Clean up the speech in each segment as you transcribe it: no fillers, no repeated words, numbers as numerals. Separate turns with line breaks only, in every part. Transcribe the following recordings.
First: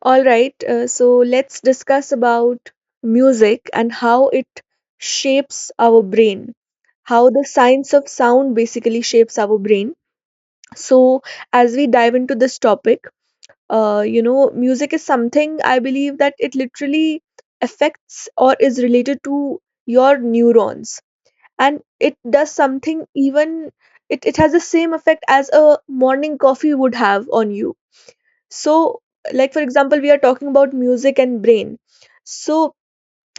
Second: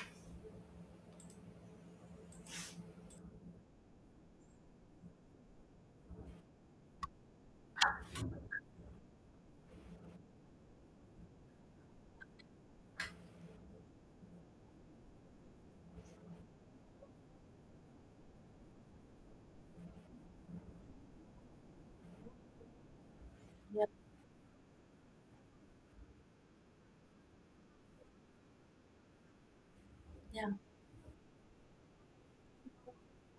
All right, so let's discuss about music and how it shapes our brain, how the science of sound basically shapes our brain. So, as we dive into this topic, music is something I believe that it literally affects or is related to your neurons, and it does something, even
Yep,
it has the same effect as a morning coffee would have on you. So, like for example, we are talking
yeah.
about music and brain. So,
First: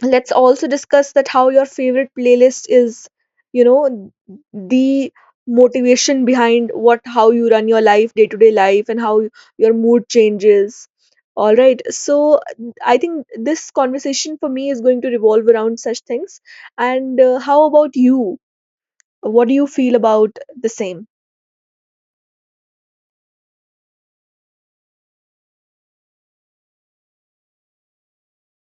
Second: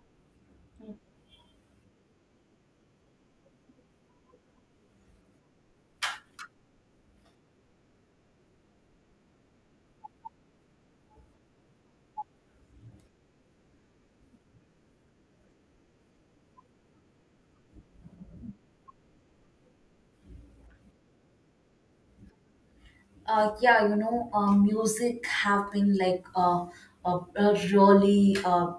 let's also
Mm.
discuss that how your favorite playlist is, you know, the motivation behind what how you run your life, day-to-day life, and how your mood changes. All right. So, I think this conversation for me is going to revolve around such things. And how about you? What do you feel about the same?
Yeah, music have been like a really,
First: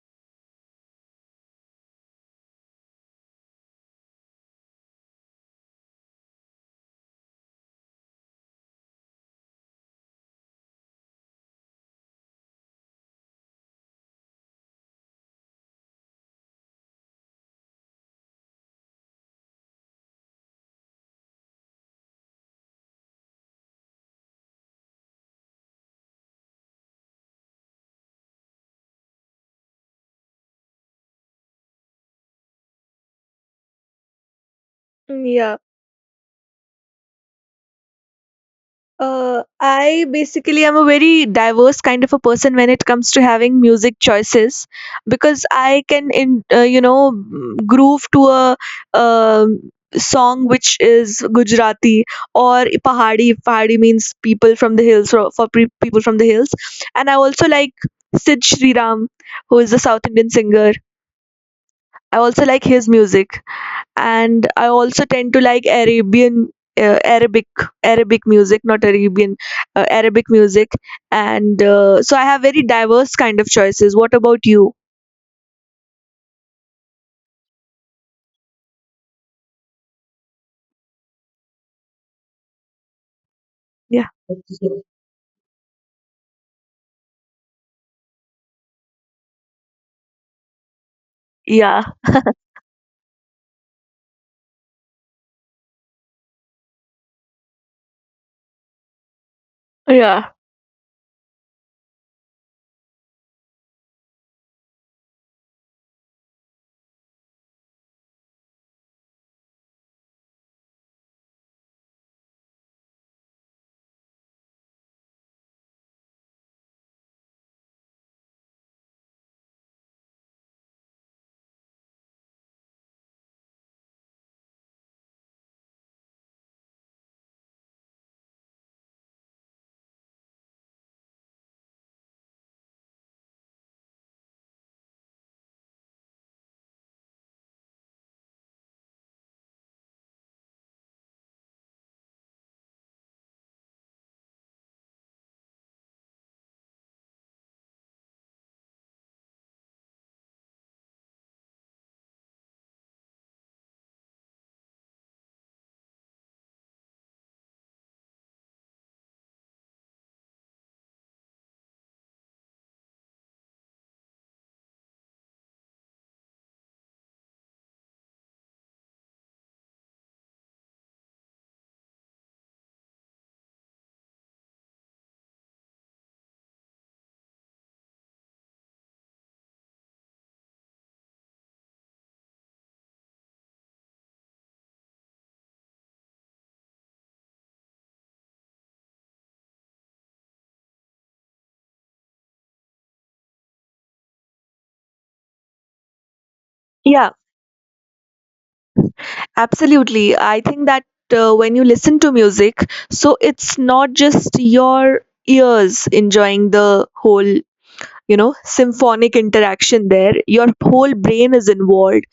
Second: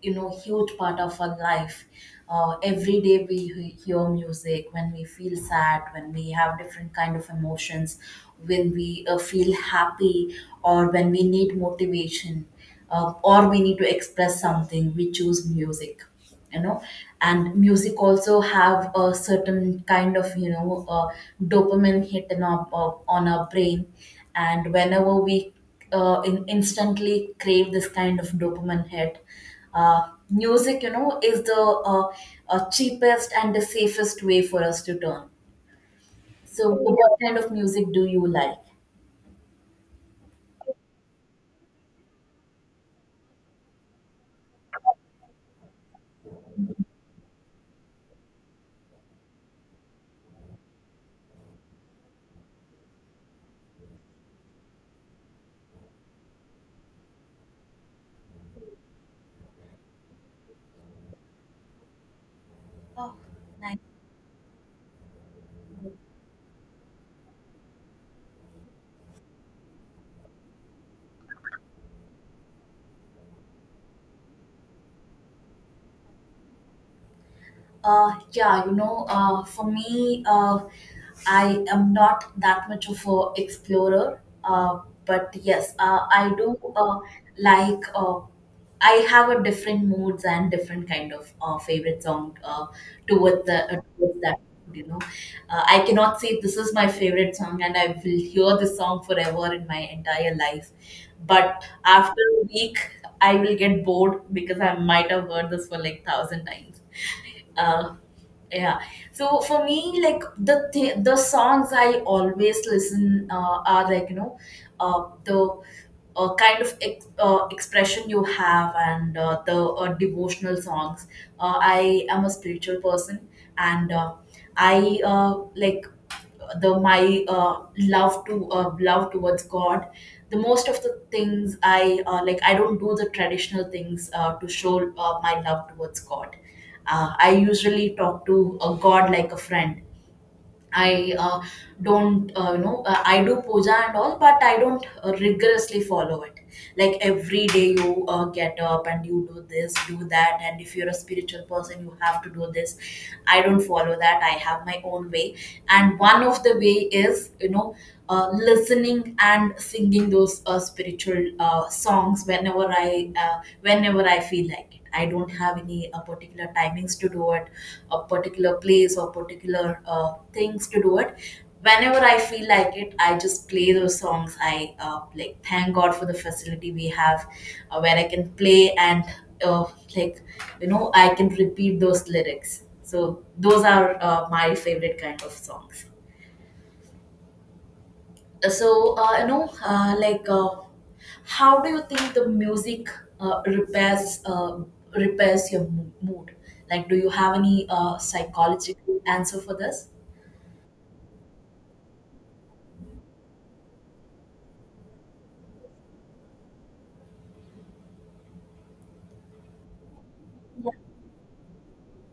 huge part of our life. Every day we hear music when we feel sad, when we have different kind of emotions, when we feel happy, or when we need motivation, or we need to express something, we choose music. you know and music also have a certain kind of dopamine hit on our brain, and whenever we instantly crave this kind of dopamine hit. Music is the cheapest and the safest way for us to turn.
Yeah.
So what kind of music do you like?
I basically am a very diverse kind of a person when it comes to having music choices because I can, in, you know, mm, groove to a song which is Gujarati or Pahadi. Pahadi means people from the hills, people from the hills. And I also like Sid Shriram, who is a South Indian singer. I also like his
Oh,
music.
nice.
And I also tend to like Arabian, uh, Arabic, Arabic music, not Arabian, Arabic music, and so I have very diverse kind of choices. What about you?
Yeah, for me, I am not that much of a
Yeah,
explorer. But yes, I do like. I have a different moods and different kind of
yeah,
favorite song towards that. You know, I cannot say this is my favorite song, and I will hear this song forever in my
yeah.
entire life. But after a week, I will get bored because I might have heard this for like 1,000 times. Uh, yeah, so for me, like, the songs I always listen are like the kind of expression you have and the devotional songs. I am a spiritual person, and I like the my love to love towards God. The most of the things I like, I don't do the traditional things to show my love towards God. I usually talk to a god like a friend. I don't, you know, I do puja and all, but I don't rigorously follow it. Like every day you get up and you do this, do that, and if you're a spiritual person, you have to do this. I don't follow that. I have my own way. And one of the way is, listening and singing those spiritual songs whenever whenever I feel like it. I don't have any particular timings to do it, a particular place or particular things to do it. Whenever I feel like it, I just play those songs. I like, thank God for the facility we have, where I can play and, uh, like, I can repeat those lyrics. So those are my favorite kind of songs. So like, how do you think the music uh, repairs uh, repairs your mood? Like, do
Yeah,
you have any psychological answer for this?
absolutely. I think that when you listen to music, so it's not just your ears enjoying the whole, symphonic interaction there. Your whole brain is involved,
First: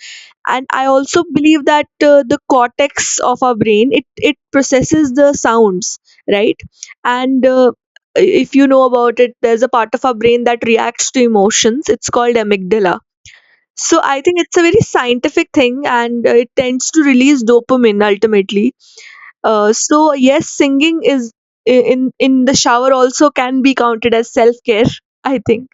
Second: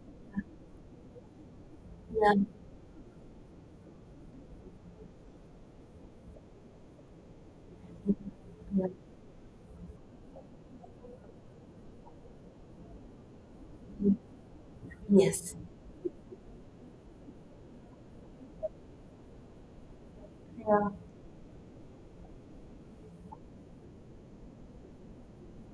and I also believe that
Yeah,
the
yeah,
cortex of our brain, it processes the sounds, right. And if you know
yeah.
about it, there's a part of our brain that reacts to emotions. It's called amygdala. So I think it's a very scientific
Yes.
thing, and it tends to release dopamine ultimately. So yes,
Yeah.
singing is i- in in the shower also can be counted as self care I think.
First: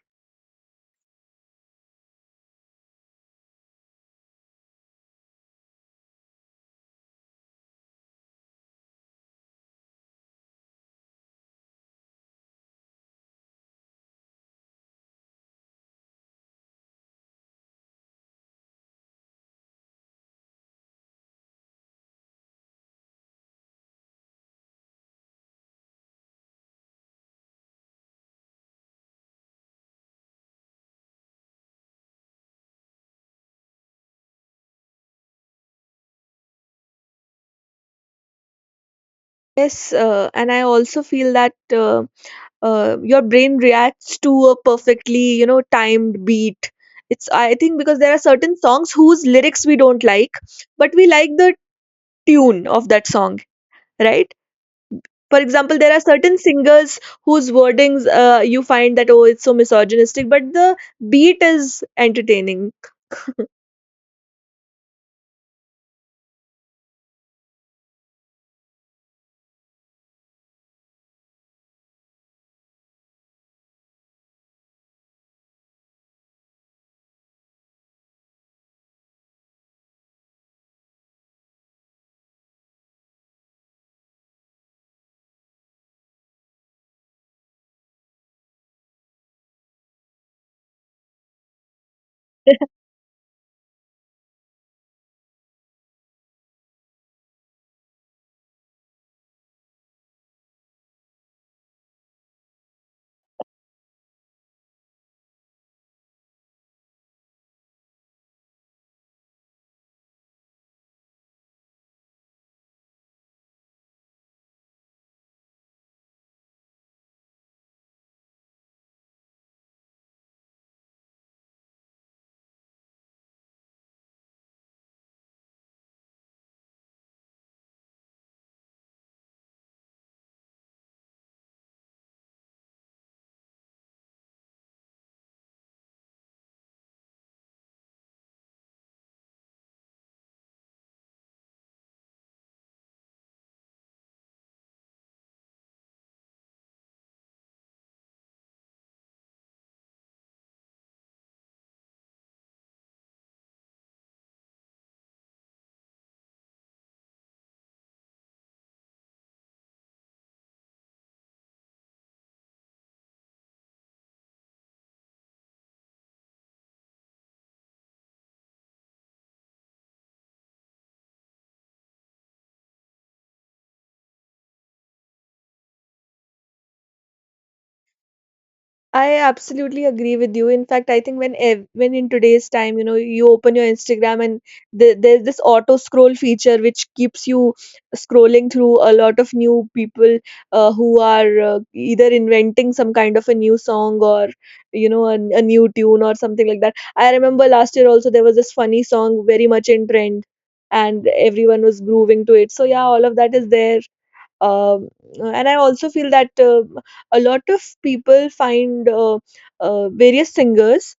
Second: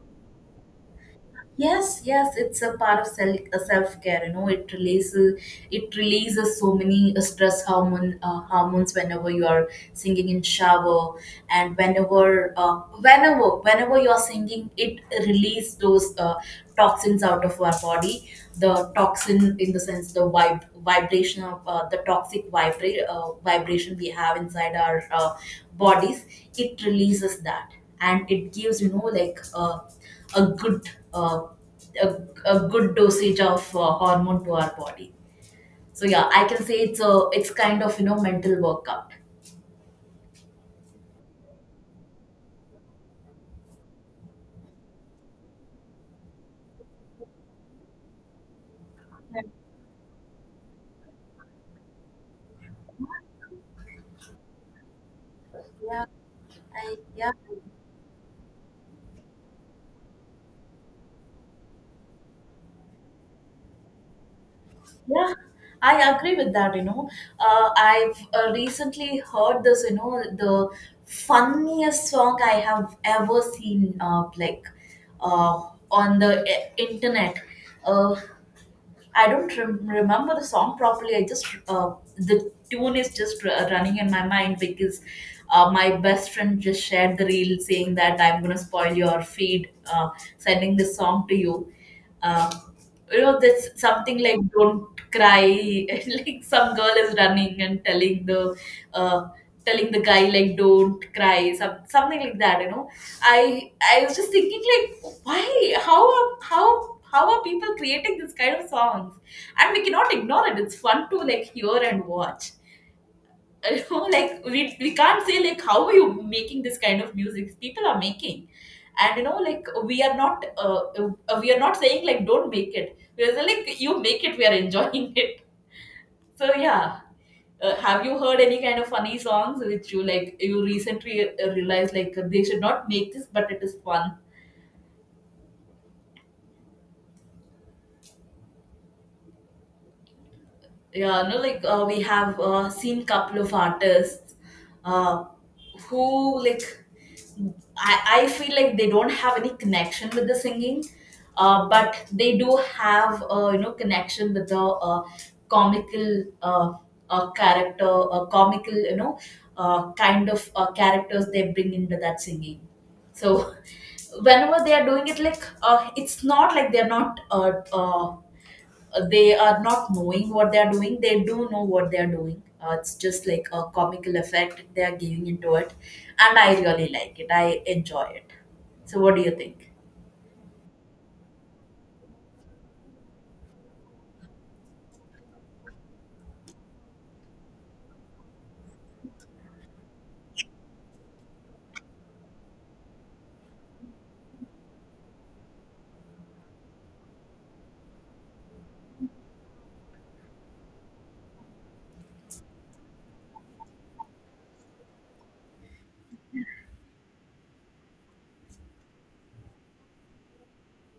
Yes, yes, it's a part of self care. You know, it releases so many stress hormone hormones whenever you are singing in shower, and whenever you are singing, it release those toxins out of our body, the toxin in the sense, the vibration of the toxic vibration we have inside our bodies. It releases that, and it gives, you know, like, a good, uh, a, a good dosage of hormone to our body. So yeah, I can say it's a it's kind of, you know, mental workout.
Yes. And I also feel that your brain reacts to a perfectly, timed beat. It's, I think, because there are certain songs whose lyrics we don't like, but we like the tune of that song, right? For example, there are
Yeah,
certain
I
singers
yeah.
whose wordings, you find that, oh, it's so misogynistic, but the beat is entertaining.
Yeah, I agree with that, you know. I've recently heard this, you know, the funniest song I have ever seen, like, uh, on the internet. Uh, I don't remember the song properly. I just, the tune is just running in my mind because my best friend just shared the reel saying that I'm gonna spoil your feed, sending this song to you. Um, you know, that's something like "Don't cry," and like some girl is running and uh, telling the guy like "Don't cry," something like that. You know, I was just thinking, like, why? How are people creating this kind of songs? And we cannot ignore it. It's fun to, like, hear and watch. You know, like, we can't say, like, how are you making this kind of music people are making. And you know, like, we are not saying like, don't make it. We're saying, like, you make it, we are enjoying it. So yeah, have you heard any kind of funny songs which you, like, you recently realized like they should not make this, but it is fun? Yeah, no, like, we have seen couple of artists, uh, who, like, I feel like they don't have any connection with the singing, but they do have, you know, connection with the comical character, comical, kind of characters they bring into that singing. So whenever they are doing it, like, it's not like they are not knowing what they are doing. They do know what they are doing. It's just like a comical effect they are giving into it, and I really like it. I enjoy it. So, what
I
do you think?
absolutely agree with you. In fact, I think when in today's time, you open your Instagram, and there's this auto scroll feature which keeps you scrolling through a lot of new people who are either inventing some kind of a new song or a new tune or something like that. I remember last year also there was this funny song very much in trend, and everyone was grooving to it. So yeah, all of that is there. um, and I also feel that a lot of people find various singers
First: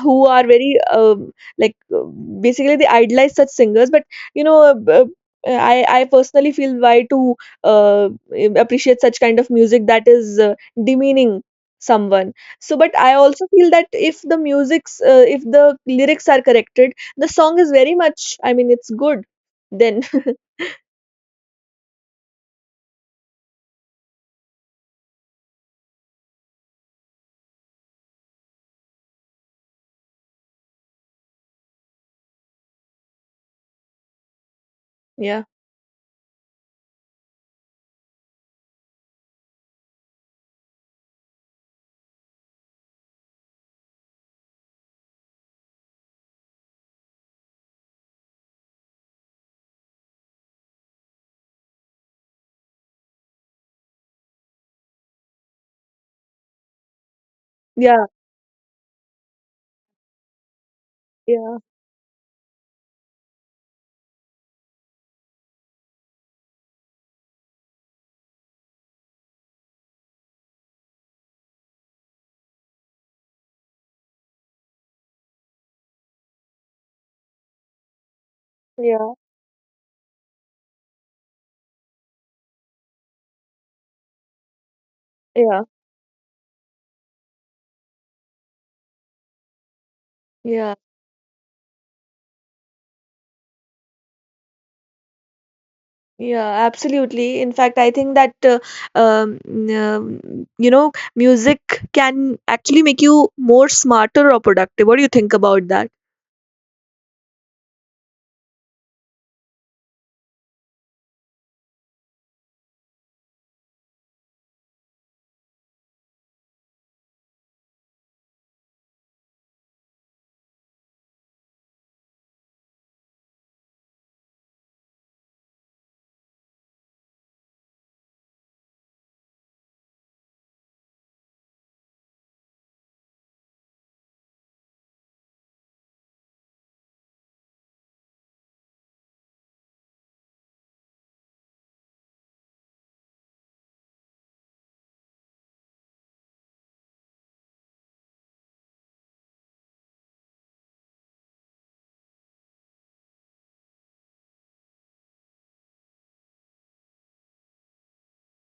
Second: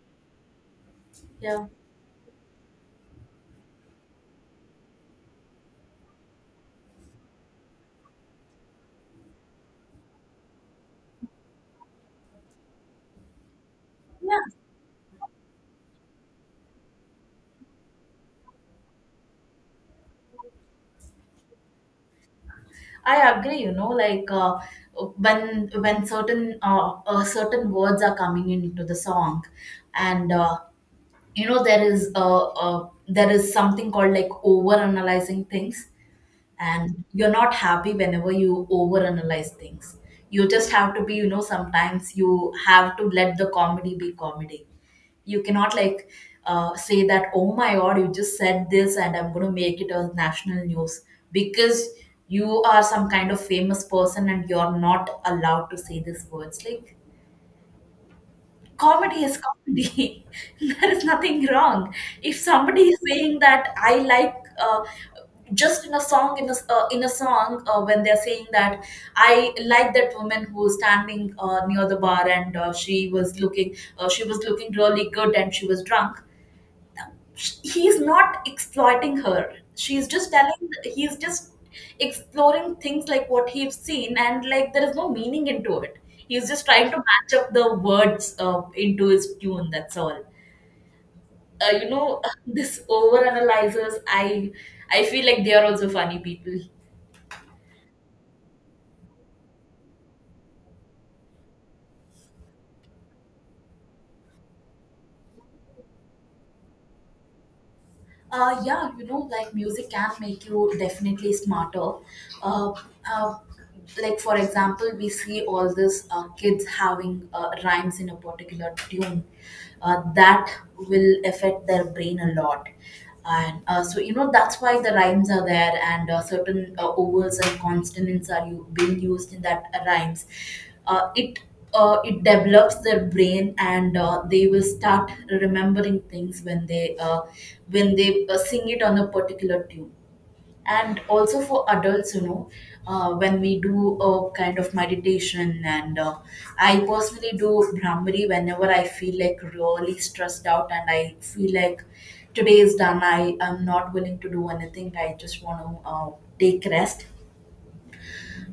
who are very
Yeah,
like, basically, they idolize such singers. But you know, uh, b- uh, I personally feel why to uh, appreciate such kind of music that is demeaning someone. So but I also feel that if the
yeah,
music's uh, if the lyrics are corrected, the song is very much, I mean, it's good then.
I agree. You know, like, when certain certain words are coming into the song, and you know, there is something called like over
Yeah,
analyzing things. And you're not happy whenever you overanalyze things. You just have to be, you know, sometimes you have to let the comedy be comedy. You cannot, like, say that, oh my God, you just said this and I'm going to make it a national news because you are some kind of famous person and you're not allowed to say these words. Like,
yeah,
comedy is comedy. There is nothing
yeah,
wrong. If somebody is saying that, I like, uh, just in a song, in a song, when they're saying that, I like that woman who was standing near the bar, and she was looking, she was looking really good, and she was drunk. He's not
yeah,
exploiting her, she's just telling, he's just exploring things, like what he's seen, and like there is no meaning
yeah.
into it. He's just trying to match up the words into his tune, that's all.
Yeah,
You know, this over analyzers, I feel like they are also funny people.
yeah, absolutely. In fact, I think that um, music can actually make you more smarter or productive. What do you think about that?
Yeah, you know, like, music can make you definitely smarter. Uh, uh, like, for example, we see all this kids having rhymes in a particular tune. That will affect their brain a lot, and so you know, that's why the rhymes are there, and certain ovals and consonants are, you, being used in that rhymes. It it develops their brain, and they will start remembering things when they sing it on a particular tune. And also for adults, you know, when we do a kind of meditation, and I personally do brahmari whenever I feel like really stressed out, and I feel like today is done, I am not willing to do anything, I just want to take rest.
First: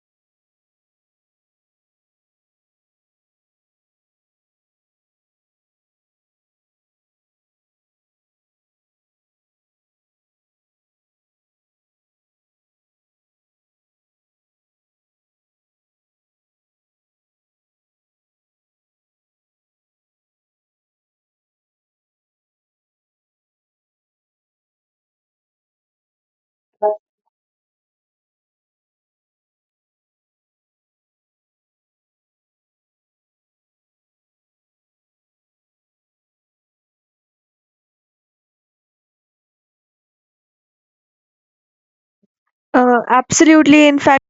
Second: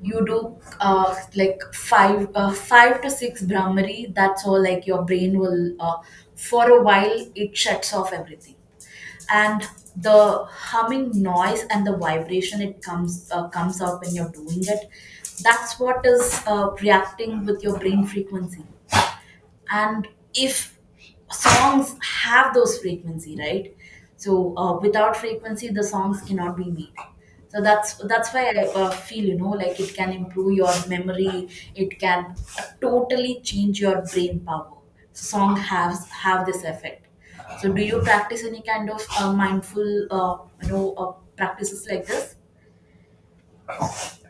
You do, like, five to six brahmari, that's all. Like, your brain will, for a while it shuts off everything. And the humming noise and the vibration, it comes comes out when you're doing it. That's what is reacting with your brain frequency. And if songs have those frequency, right? So without frequency the songs cannot be made. So that's why I feel, you know, like it can improve your memory. It can totally change your brain power. So song has have this effect. So do you practice any kind of mindful, you know, practices like this?
Absolutely. In fact,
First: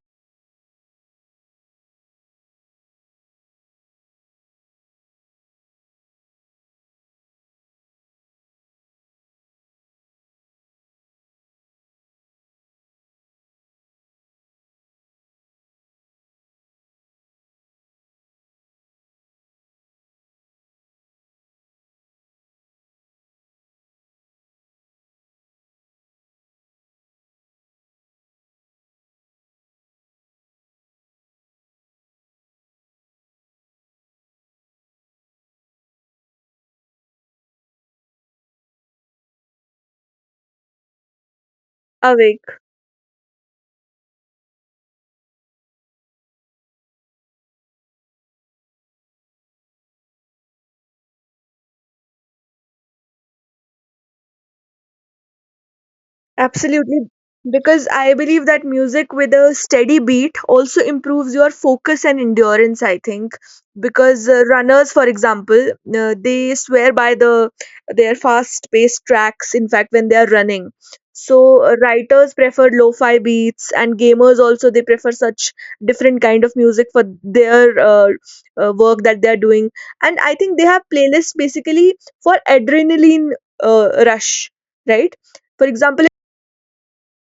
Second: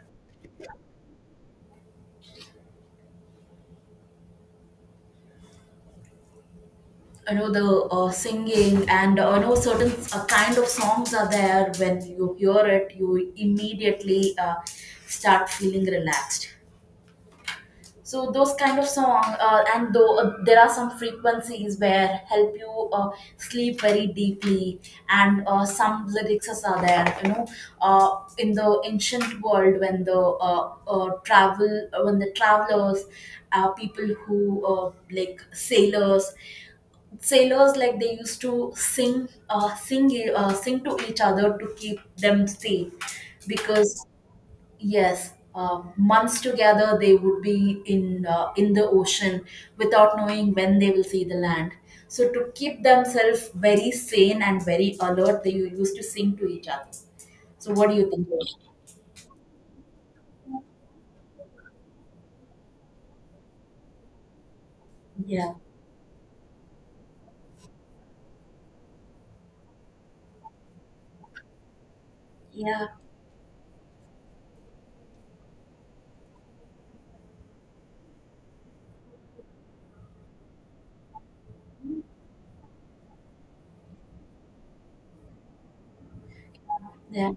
You know, the singing, and you know, certain kind of songs are there, when you hear it you immediately start feeling relaxed. So those kind of song, and though, there are some frequencies where help you sleep very deeply. And some lyrics are there, you know. In the ancient world, when the travel when the travelers, people who like sailors, like they used to sing, sing to each other to keep
away.
them safe. Because yes, months together they would be in the ocean without knowing when they will see the land. So to keep themselves very sane and very alert, they used to sing to each other.
Absolutely,
So
because
what do you
I
think?
believe that music with a steady beat also improves your focus and endurance, I think, because runners, for
Yeah,
example, they swear by their fast-paced tracks. In fact, when they are running, so writers prefer
yeah,
lo-fi beats, and gamers also they prefer such different kind of music for their work that they are doing. And I think they have playlists basically for adrenaline rush, right? For example.
yeah.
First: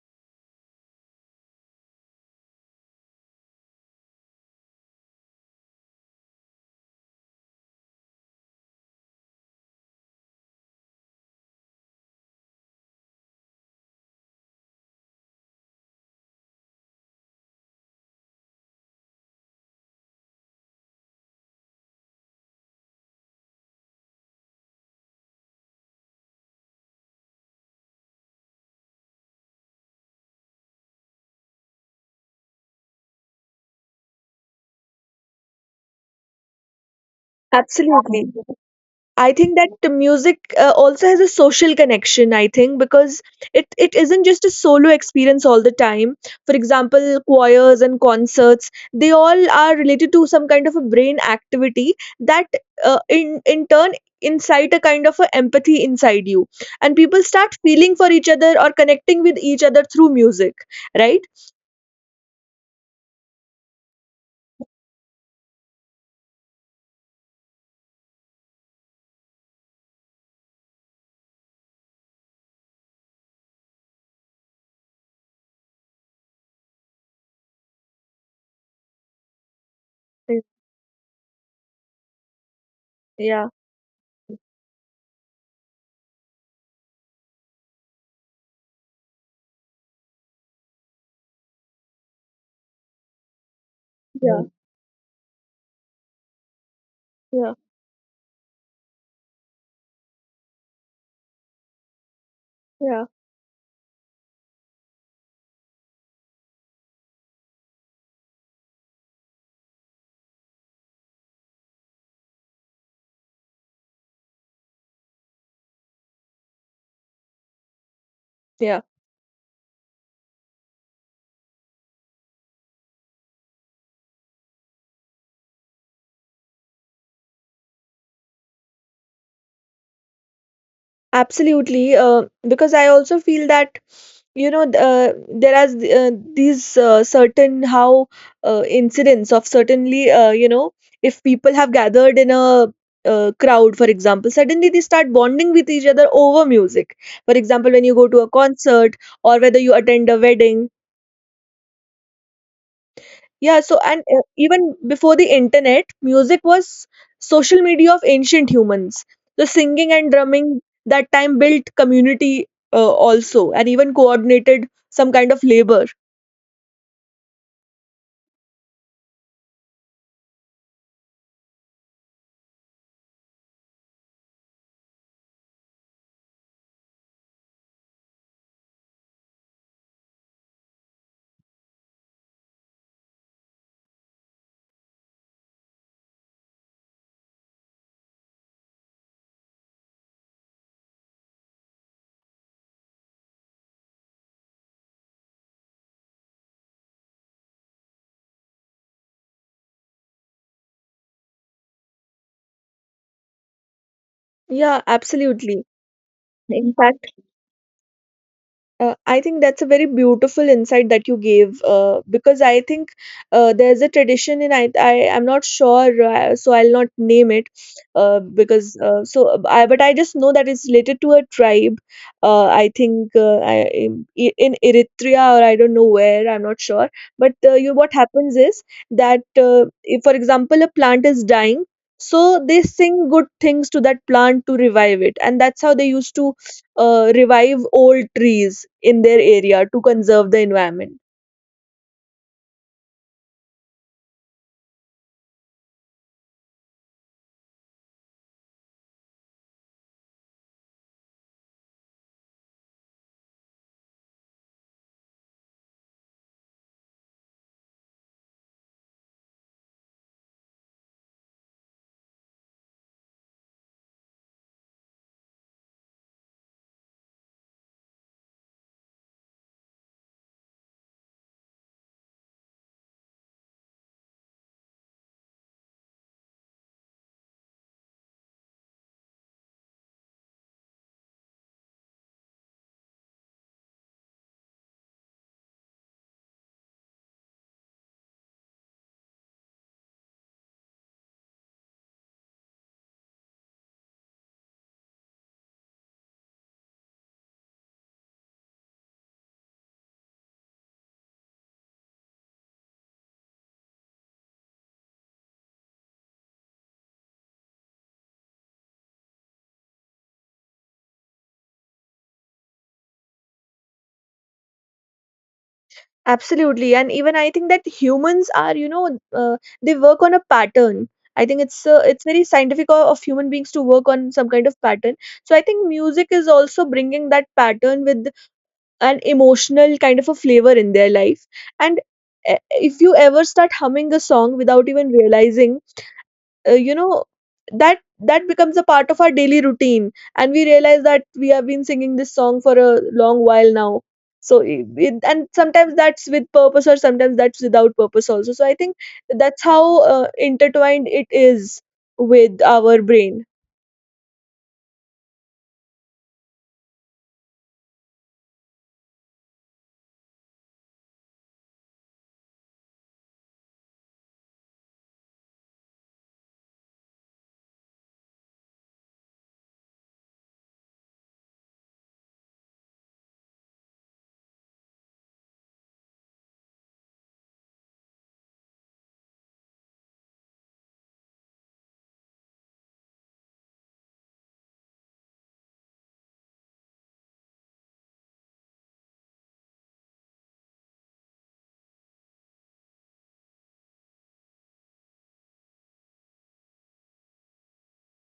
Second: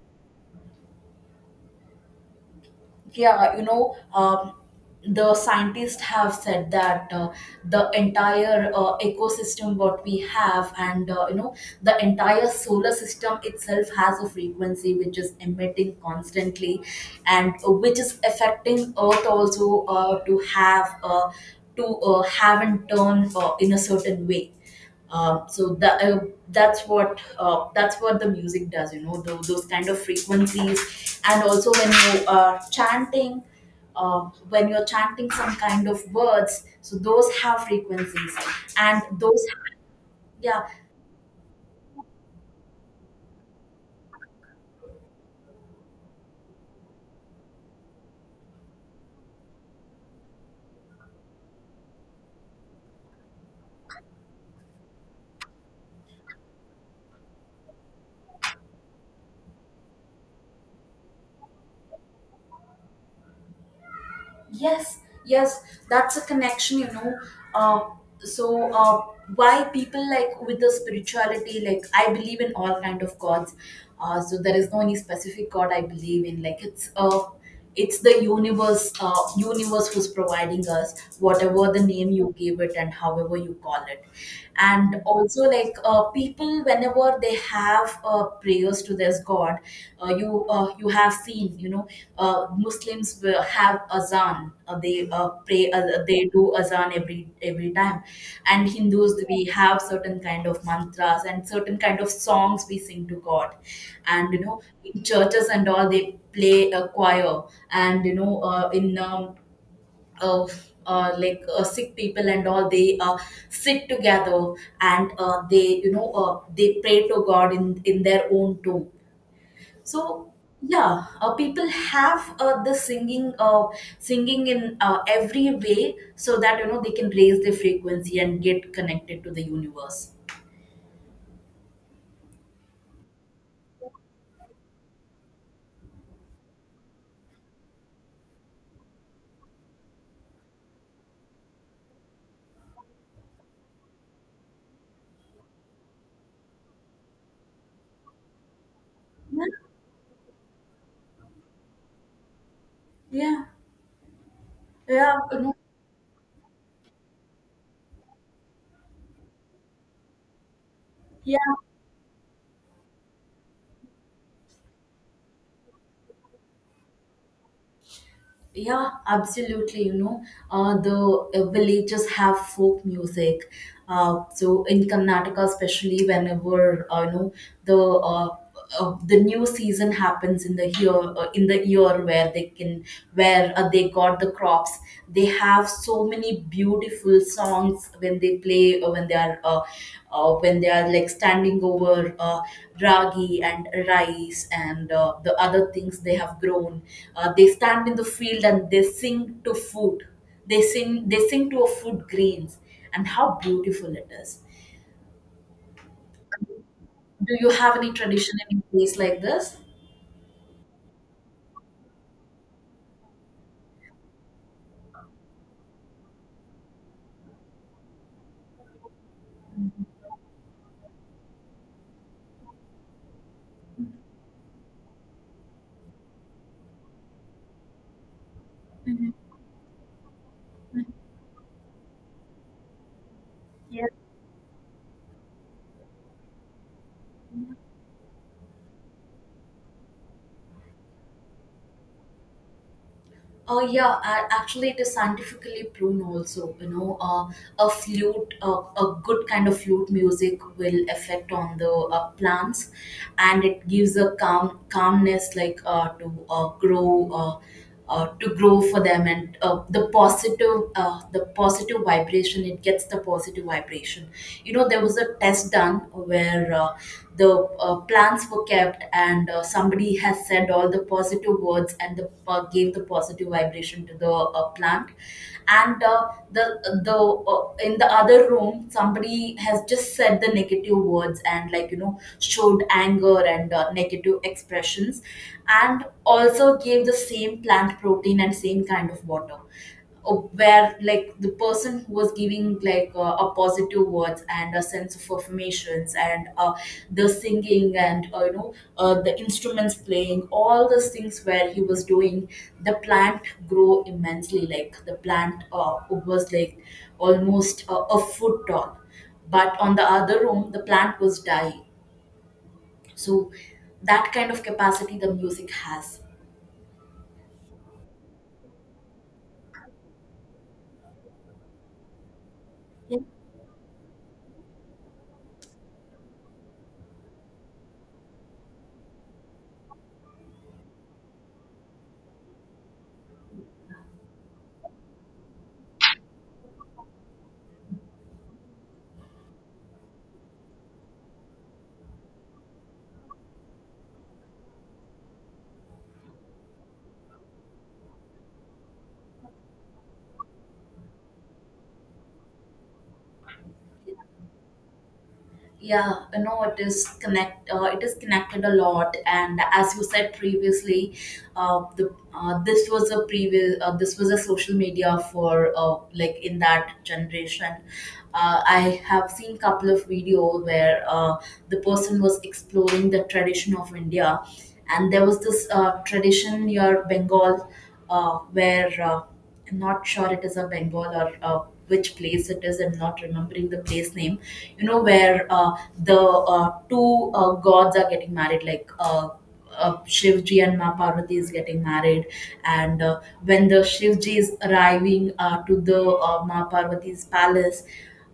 Yeah, you know, the scientists have said that the entire ecosystem what We have, and the entire solar system itself has a frequency which is emitting constantly, and which is affecting earth also, to have and turn in a certain way, so that that's what the music does, you know, those kind of frequencies. And also when you are chanting uh, when you're chanting some kind of words, so those have
Absolutely.
frequencies and
I
those.
think that the music
Yeah.
also has a social connection, I think, because it isn't just a solo experience all the time. For example, choirs and concerts, they all are related to some kind of a brain activity that, in turn, incite a kind of a empathy inside you. And people start feeling for each other or connecting with each other through music, right?
Yes, yes, that's a connection, you know. Uh, so uh, why people like with the spirituality, like I believe in all kind of gods. So there is no any specific god I believe in. Like it's the universe, universe who's providing us, whatever the name you give it and however
Yeah,
you call it, it. And also, like, people whenever they have prayers to this god, you have seen, you know, muslims will have
yeah. Mhm.
azan, they do azan every
Yeah,
every time. And hindus, we have certain kind of mantras and certain kind of songs we
yeah,
sing to god. And you know, in churches and all, they play a choir. And you know, in of like sick people and all, they sit together, and they you know they pray to god in their own
yeah.
tomb. So yeah, people have the singing singing in every way, so that you know they can raise their frequency and get connected to the universe.
Absolutely, because I also feel that, you know th- uh, there are these certain, how incidents of certainly, if people have gathered in a crowd, for example, suddenly they start bonding with each other over music. For example, when you go to a concert or
Yeah,
whether you attend a wedding,
yeah,
yeah, so and even before
yeah,
the
you know,
internet, music was social media of ancient humans. The singing and drumming that time
yeah,
built community, also, and even coordinated some kind of labor.
yeah, absolutely, you know, the villages have folk music. So in Karnataka, especially, whenever you know the uh, the new season happens in the year, where they can, where they got the crops, they have so many beautiful songs when they play when they are like standing over ragi and rice and the other things they have grown. They stand in the field and they sing to food. They sing to a food grains, and how beautiful it is.
Yeah, absolutely. In fact,
Do you have any tradition in place like
I think
this?
that's a very beautiful insight that you gave, because I think there's a tradition in. I'm not sure, so I'll not name it, because so I but I just know that it's related to a tribe, I think, I, in Eritrea or I don't know where, I'm not sure. But, you what happens is that, if, for example, a plant is dying, so they sing good things to that plant to revive it, and that's how they used to revive old trees in their area to conserve the environment.
Oh yeah, actually it is scientifically proven also. You know, a flute, a good kind of flute music will affect on the plants, and it gives a calmness, like, to grow for them. And the positive vibration, it gets the positive vibration. You know, there was a test done where the plants were kept, and somebody has said all the positive words and gave the positive vibration to the plant. And the In the other room, somebody has just said the negative words and, like, you know, showed anger and negative expressions, and also gave the same plant protein and same kind of water. Oh, where like the person who was giving, like, a positive words and a sense of affirmations and the singing and, you know, the instruments playing, all those things where he was doing, the plant grow immensely, like the plant was like almost a foot tall. But on the other room, the plant was dying. So that kind of capacity the music has.
Absolutely. And even I think that humans are, uh, they work on a pattern. I think it's very scientific of human beings to work on some kind of pattern. So I think music is also bringing that pattern with an emotional kind of a flavor in their life. And if you ever start humming a song without even realizing, uh, you know that becomes a part of our daily routine, and we realize that we have been singing this song for a long while now. So and sometimes that's with purpose, or sometimes that's without purpose also. So I think that's how intertwined it is with our brain.
Yeah, you know, it is connected a lot. And as you said previously, the this was a previous this was a social media for, like, in that generation. Uh, I have seen couple of video where the person was exploring the tradition of india, and there was this tradition near bengal. Uh, where I'm not sure it is a bengal or which place it is, I'm not remembering the place name. You know, where the two gods are getting married, Shivji and Ma Parvati is getting married. And when the Shivji is arriving to the Ma Parvati's palace,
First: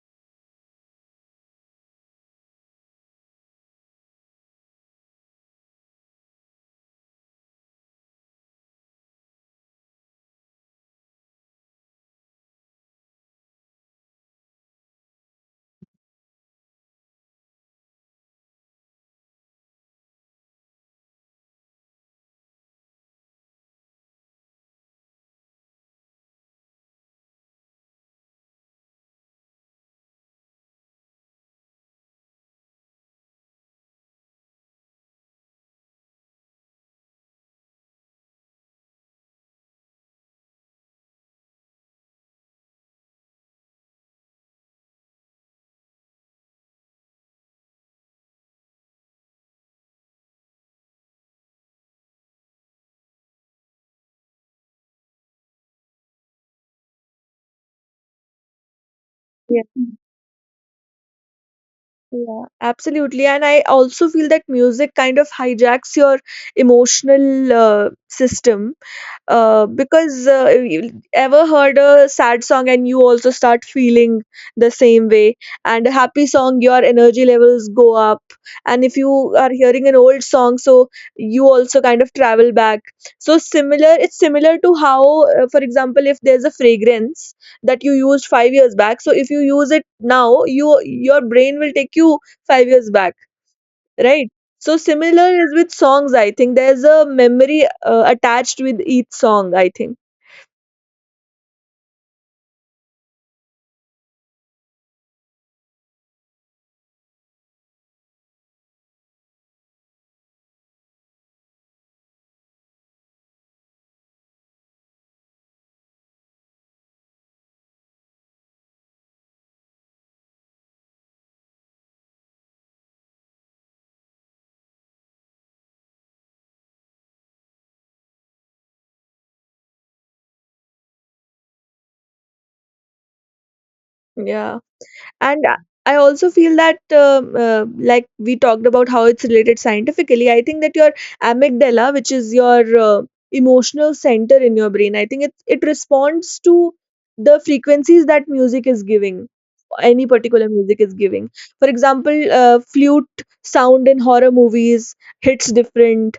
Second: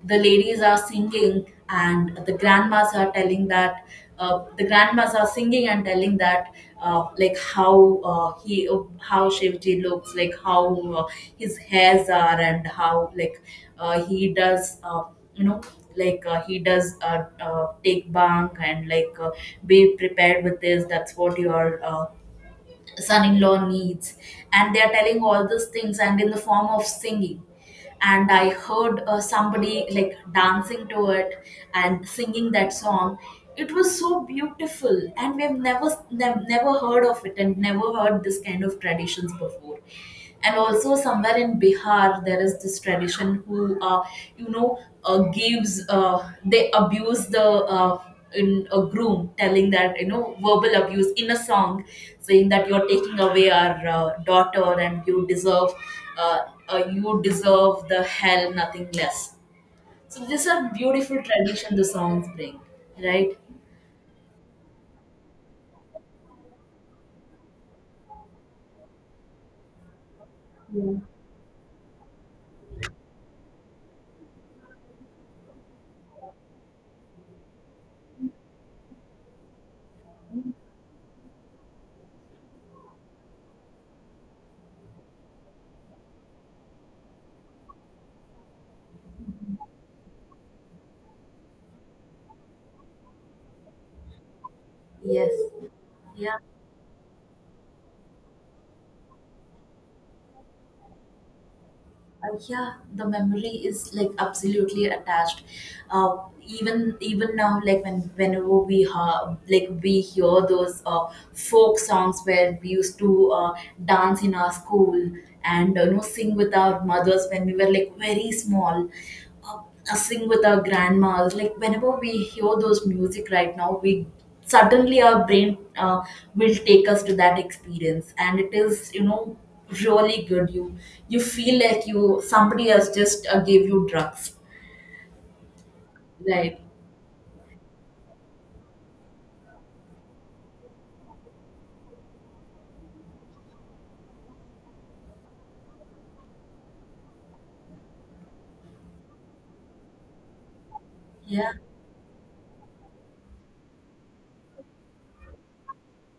the ladies are singing, and the grandmas are singing and telling that, like, how he how Shivji looks, like how his hairs are and how, like, uh, he does uh, you know he does, take bank, and like, be prepared with this, that's what your son-in-law needs. And they're telling all these things, and in the form of singing. And I heard somebody, like, dancing to it and singing that song. It was so beautiful, and we've never heard of it, and never heard this kind of traditions before. And also somewhere in bihar, there is this tradition who, you know gives they abuse the, in a groom, telling that, you know, verbal abuse in a song, saying that you're taking away our daughter and uh, you deserve the hell, nothing less.
Yeah,
So these are beautiful tradition the songs
yeah,
bring,
absolutely.
right?
And I also feel that music kind of hijacks your emotional system, because you ever heard a sad song and you also start feeling the same way, and a happy song, your energy levels go up. And if you are hearing an old song, so you also kind of travel back. So similar it's similar to how, for example, if there's a fragrance that you used 5 years back, so if you use it now, your brain will take you 5 years back, right? So similar
Yes.
is with songs, I think. There's a memory attached with each song, I think.
Yeah, the memory is like absolutely attached. Uh, even now, like when like we hear those folk songs where we used to dance in our school, and you know, sing with our mothers when we were, like, very small, uh, sing with our grandmas. Like whenever we hear those music right now, we suddenly, our brain will take us to that experience, and it is, you know, really good. You feel like you, somebody has just gave you drugs,
Yeah. And I also feel
right?
that, like we talked about how it's related scientifically, I think that your amygdala, which is your uh, emotional center in your brain, I think it responds to the frequencies that music is giving, any particular music is giving.
Yeah.
For example, flute sound in horror movies hits different.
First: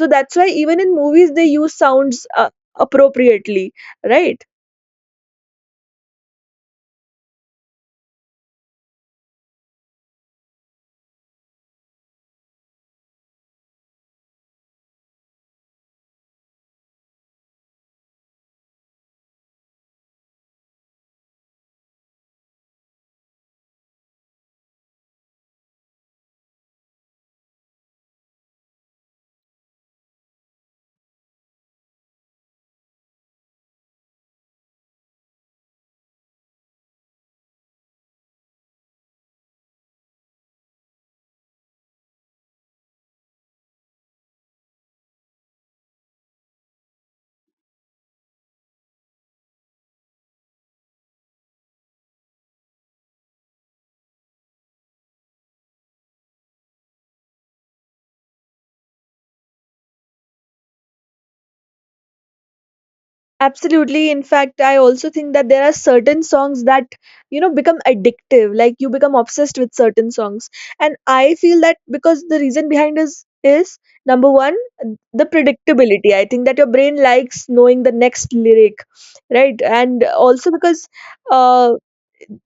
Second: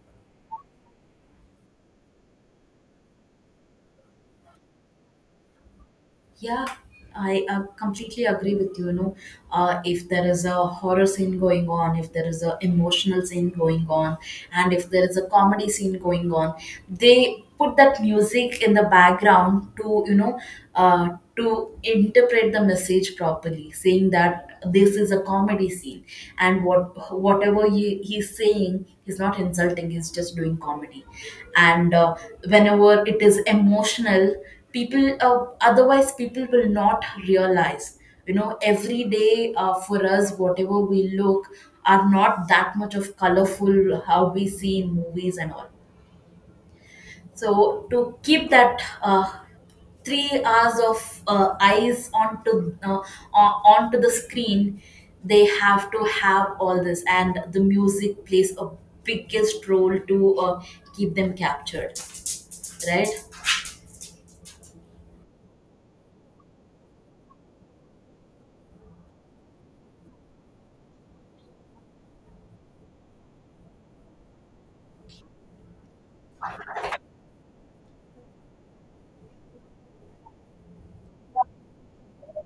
So that's why even in movies they use sounds, appropriately, right?
Yeah, I completely agree with you. You know, if there is a horror scene going on, if there is a emotional scene going on, and if there is a comedy scene going on, they put that music in the background to, you know, uh, to interpret the message properly, saying that this is a comedy scene, and what whatever he's saying, he's not insulting, he's just doing comedy. And whenever it is emotional, people, otherwise people will not realize, you know, every day, for us, whatever we look are not that much of colorful how we see in movies and all. So to keep that, 3 hours of eyes onto, onto the screen, they have to have all this. And the music plays a biggest role to keep them captured, right?
Absolutely. In fact, I also think that there are certain songs that, become addictive. Like, you become obsessed with certain songs. And I feel that because the reason behind is number one, the predictability. I think that your brain likes knowing the next lyric, right? And also, because uh,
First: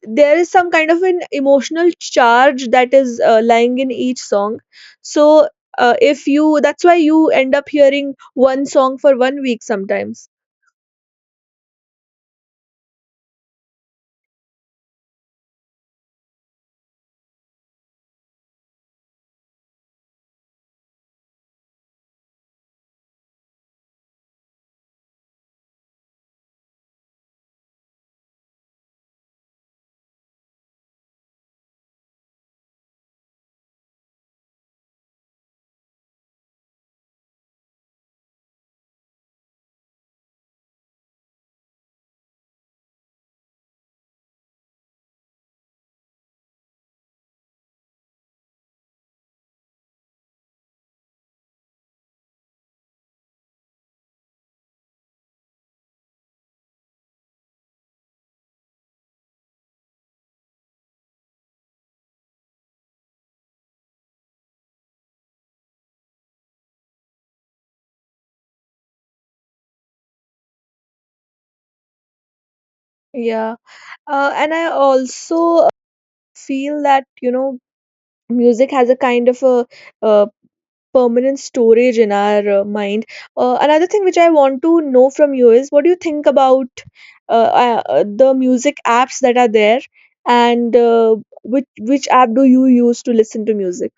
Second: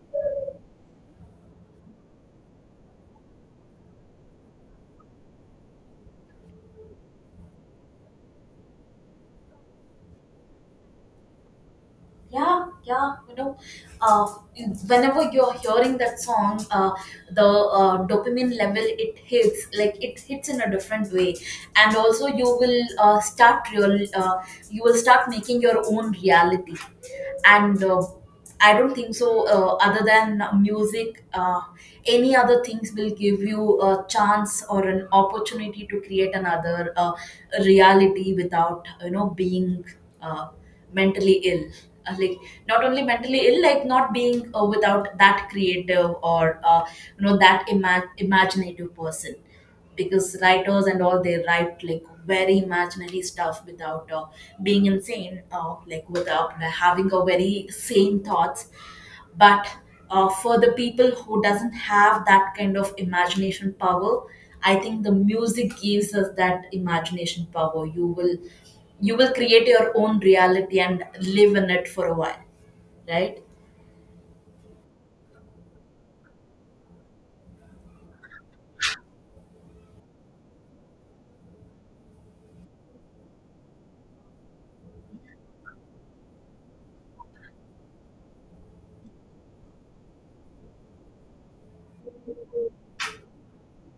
there is some kind of an emotional charge that is lying in each song. So if you, that's why you end up hearing one song for one week sometimes.
Yeah, yeah, you know, uh, whenever you're hearing that song, the dopamine level, it hits, like it hits in a different way. And also you will start making your own reality. And I don't think so. Other than music, any other things will give you a chance or an opportunity to create another reality without, you know, being uh, mentally ill. Like, not only mentally ill, like not being without that creative or you know, that imaginative person, because writers and all, they write like very imaginary stuff without being insane, like without having a very sane thoughts. But for the people who doesn't have that kind of imagination power, I think the music gives us that imagination power. You will, you will create your own reality and live in it for a while, right?
Yeah, and I also feel that music has a kind of a, uh permanent storage in our mind. Another thing which I want to know from you is what do you think about the music apps that are there, and which app do you use to listen to music?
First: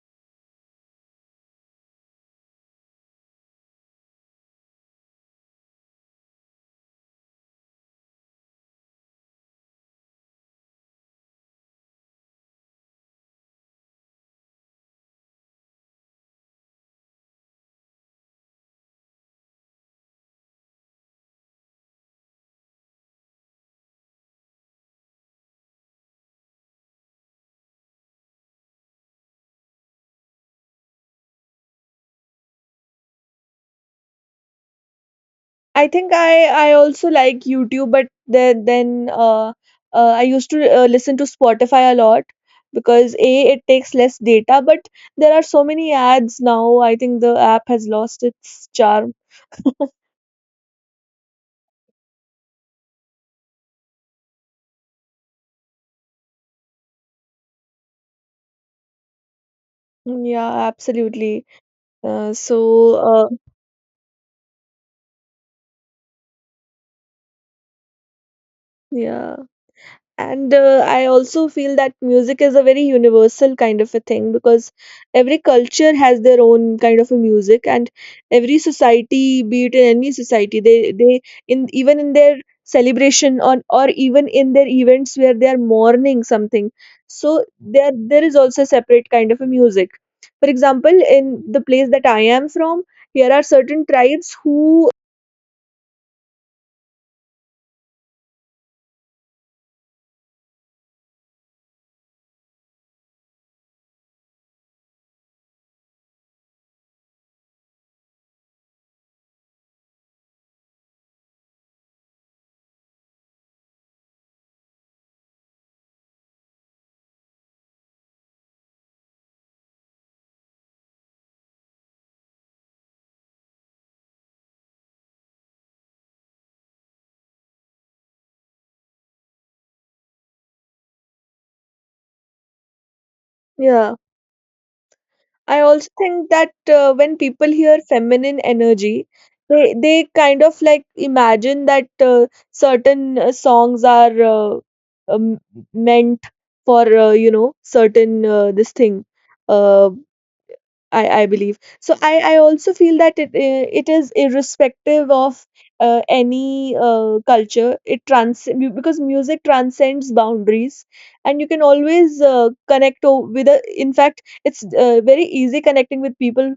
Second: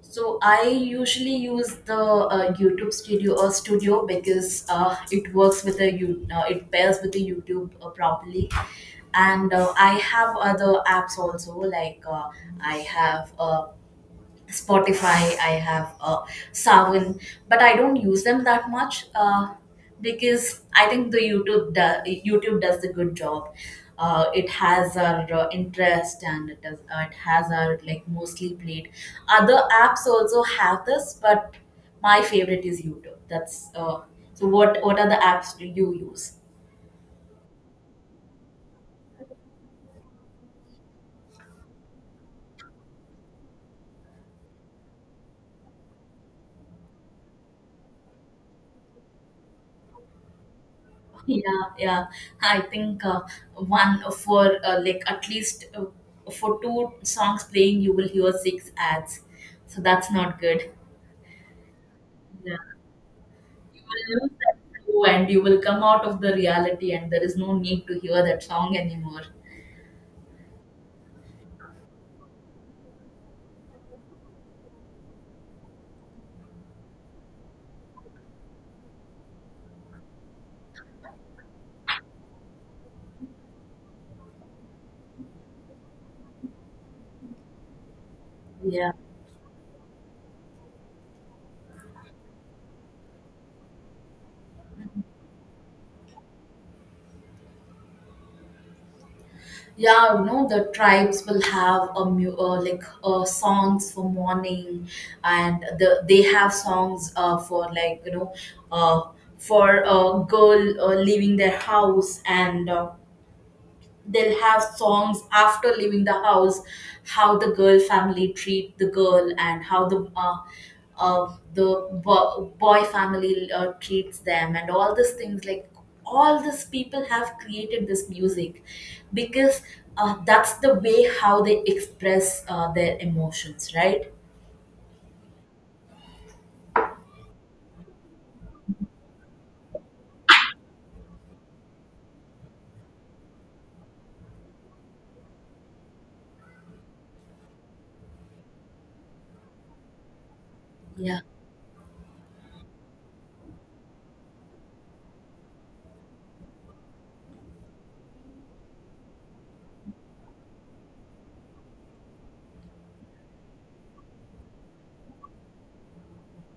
So I usually use the YouTube Studio or Studio, because it works with a you, it pairs with the YouTube properly. And I have other apps also, like I have Spotify, I have Savin, but I don't use them that much, because I think the YouTube does a good job. It has our interest, and it does, it has our, like, mostly played. Other apps also have this, but my favorite is YouTube. That's so. What are the apps do
I
you
think
use?
I also like YouTube, but then I used to listen to Spotify a lot because a it takes less data, but there are so many ads now. I think the app has lost its charm.
Yeah, yeah. I think one for, like, at least, for two songs playing, you will hear six ads. So that's not
Yeah,
good.
absolutely.
Yeah.
So,
You will lose that flow and you will come out of the reality, and there is no need to hear that song anymore.
yeah. And I also feel that music is a very universal kind of a thing because every culture has their own kind of a music, and every society, be it in any society, they in their celebration on, or even in their events where they are mourning something, so there is also a
Yeah,
separate kind of a music. For example, in the place that I am from here are certain tribes who—
yeah. You know, the tribes will have like songs for morning, and the they have songs for, like, you know, uh, for a girl leaving their house, and. They'll have songs after leaving the house, how the girl family treat the girl and how the boy family treats them, and all these things. Like all these people have created this music because that's the way how they express their emotions,
yeah.
right?
I also think that when people hear feminine energy, they kind of like imagine that certain songs are, um, meant for, certain, this thing. Uh,
Yeah.
I believe so. I also feel that it is irrespective of any culture. Because music transcends boundaries, and you can always connect, in fact, it's very easy connecting with people.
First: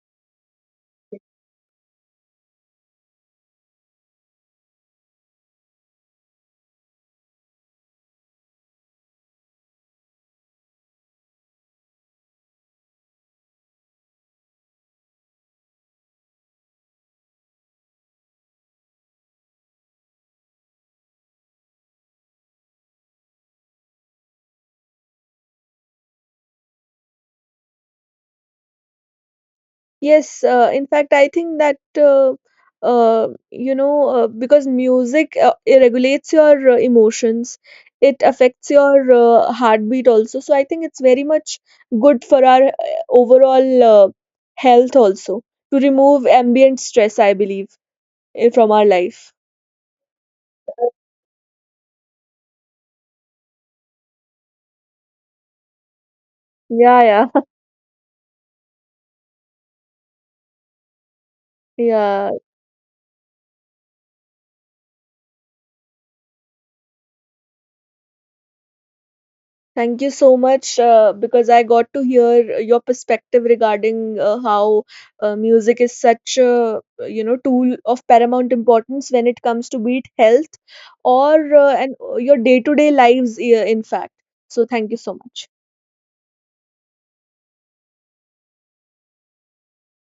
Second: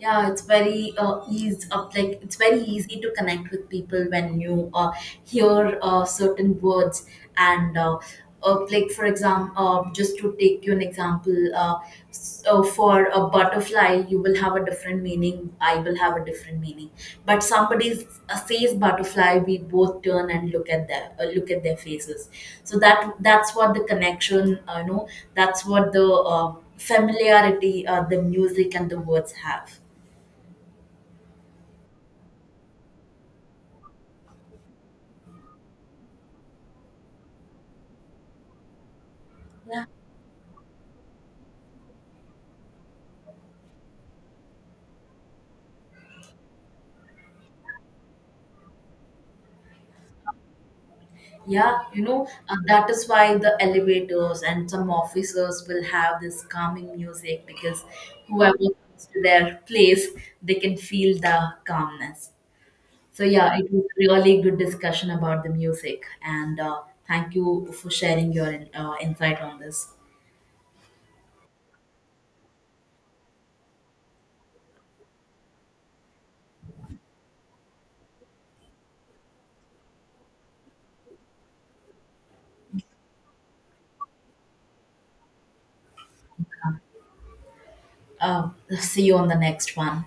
Yeah, it's very easy up, like it's very easy to connect with people when you hear certain words, and like, for example, just to take you an example, so for a butterfly, you will have a different meaning, I will have a different meaning. But somebody says butterfly, we both turn and look at their, look at their faces. So that that's what the connection, you know, that's what the familiarity, the music and the words have.
Yes, in fact, I think that because music it regulates your emotions, it affects your
Yeah,
heartbeat also. So I think it's very much good for our overall health also, to remove ambient stress, I believe, from our life.
yeah, you know, that is why the elevators and some officers will have this calming
Yeah, yeah.
music, because whoever comes to their place, they can feel the
Yeah.
calmness. So yeah, it was really good discussion about the music, and thank you for sharing your insight on this.
Thank you so much, because I got to hear your perspective regarding how music is such a tool of paramount importance when it comes to, be it health, or and your day to day lives, in fact. So thank you so much.
Uh, see you on the next one.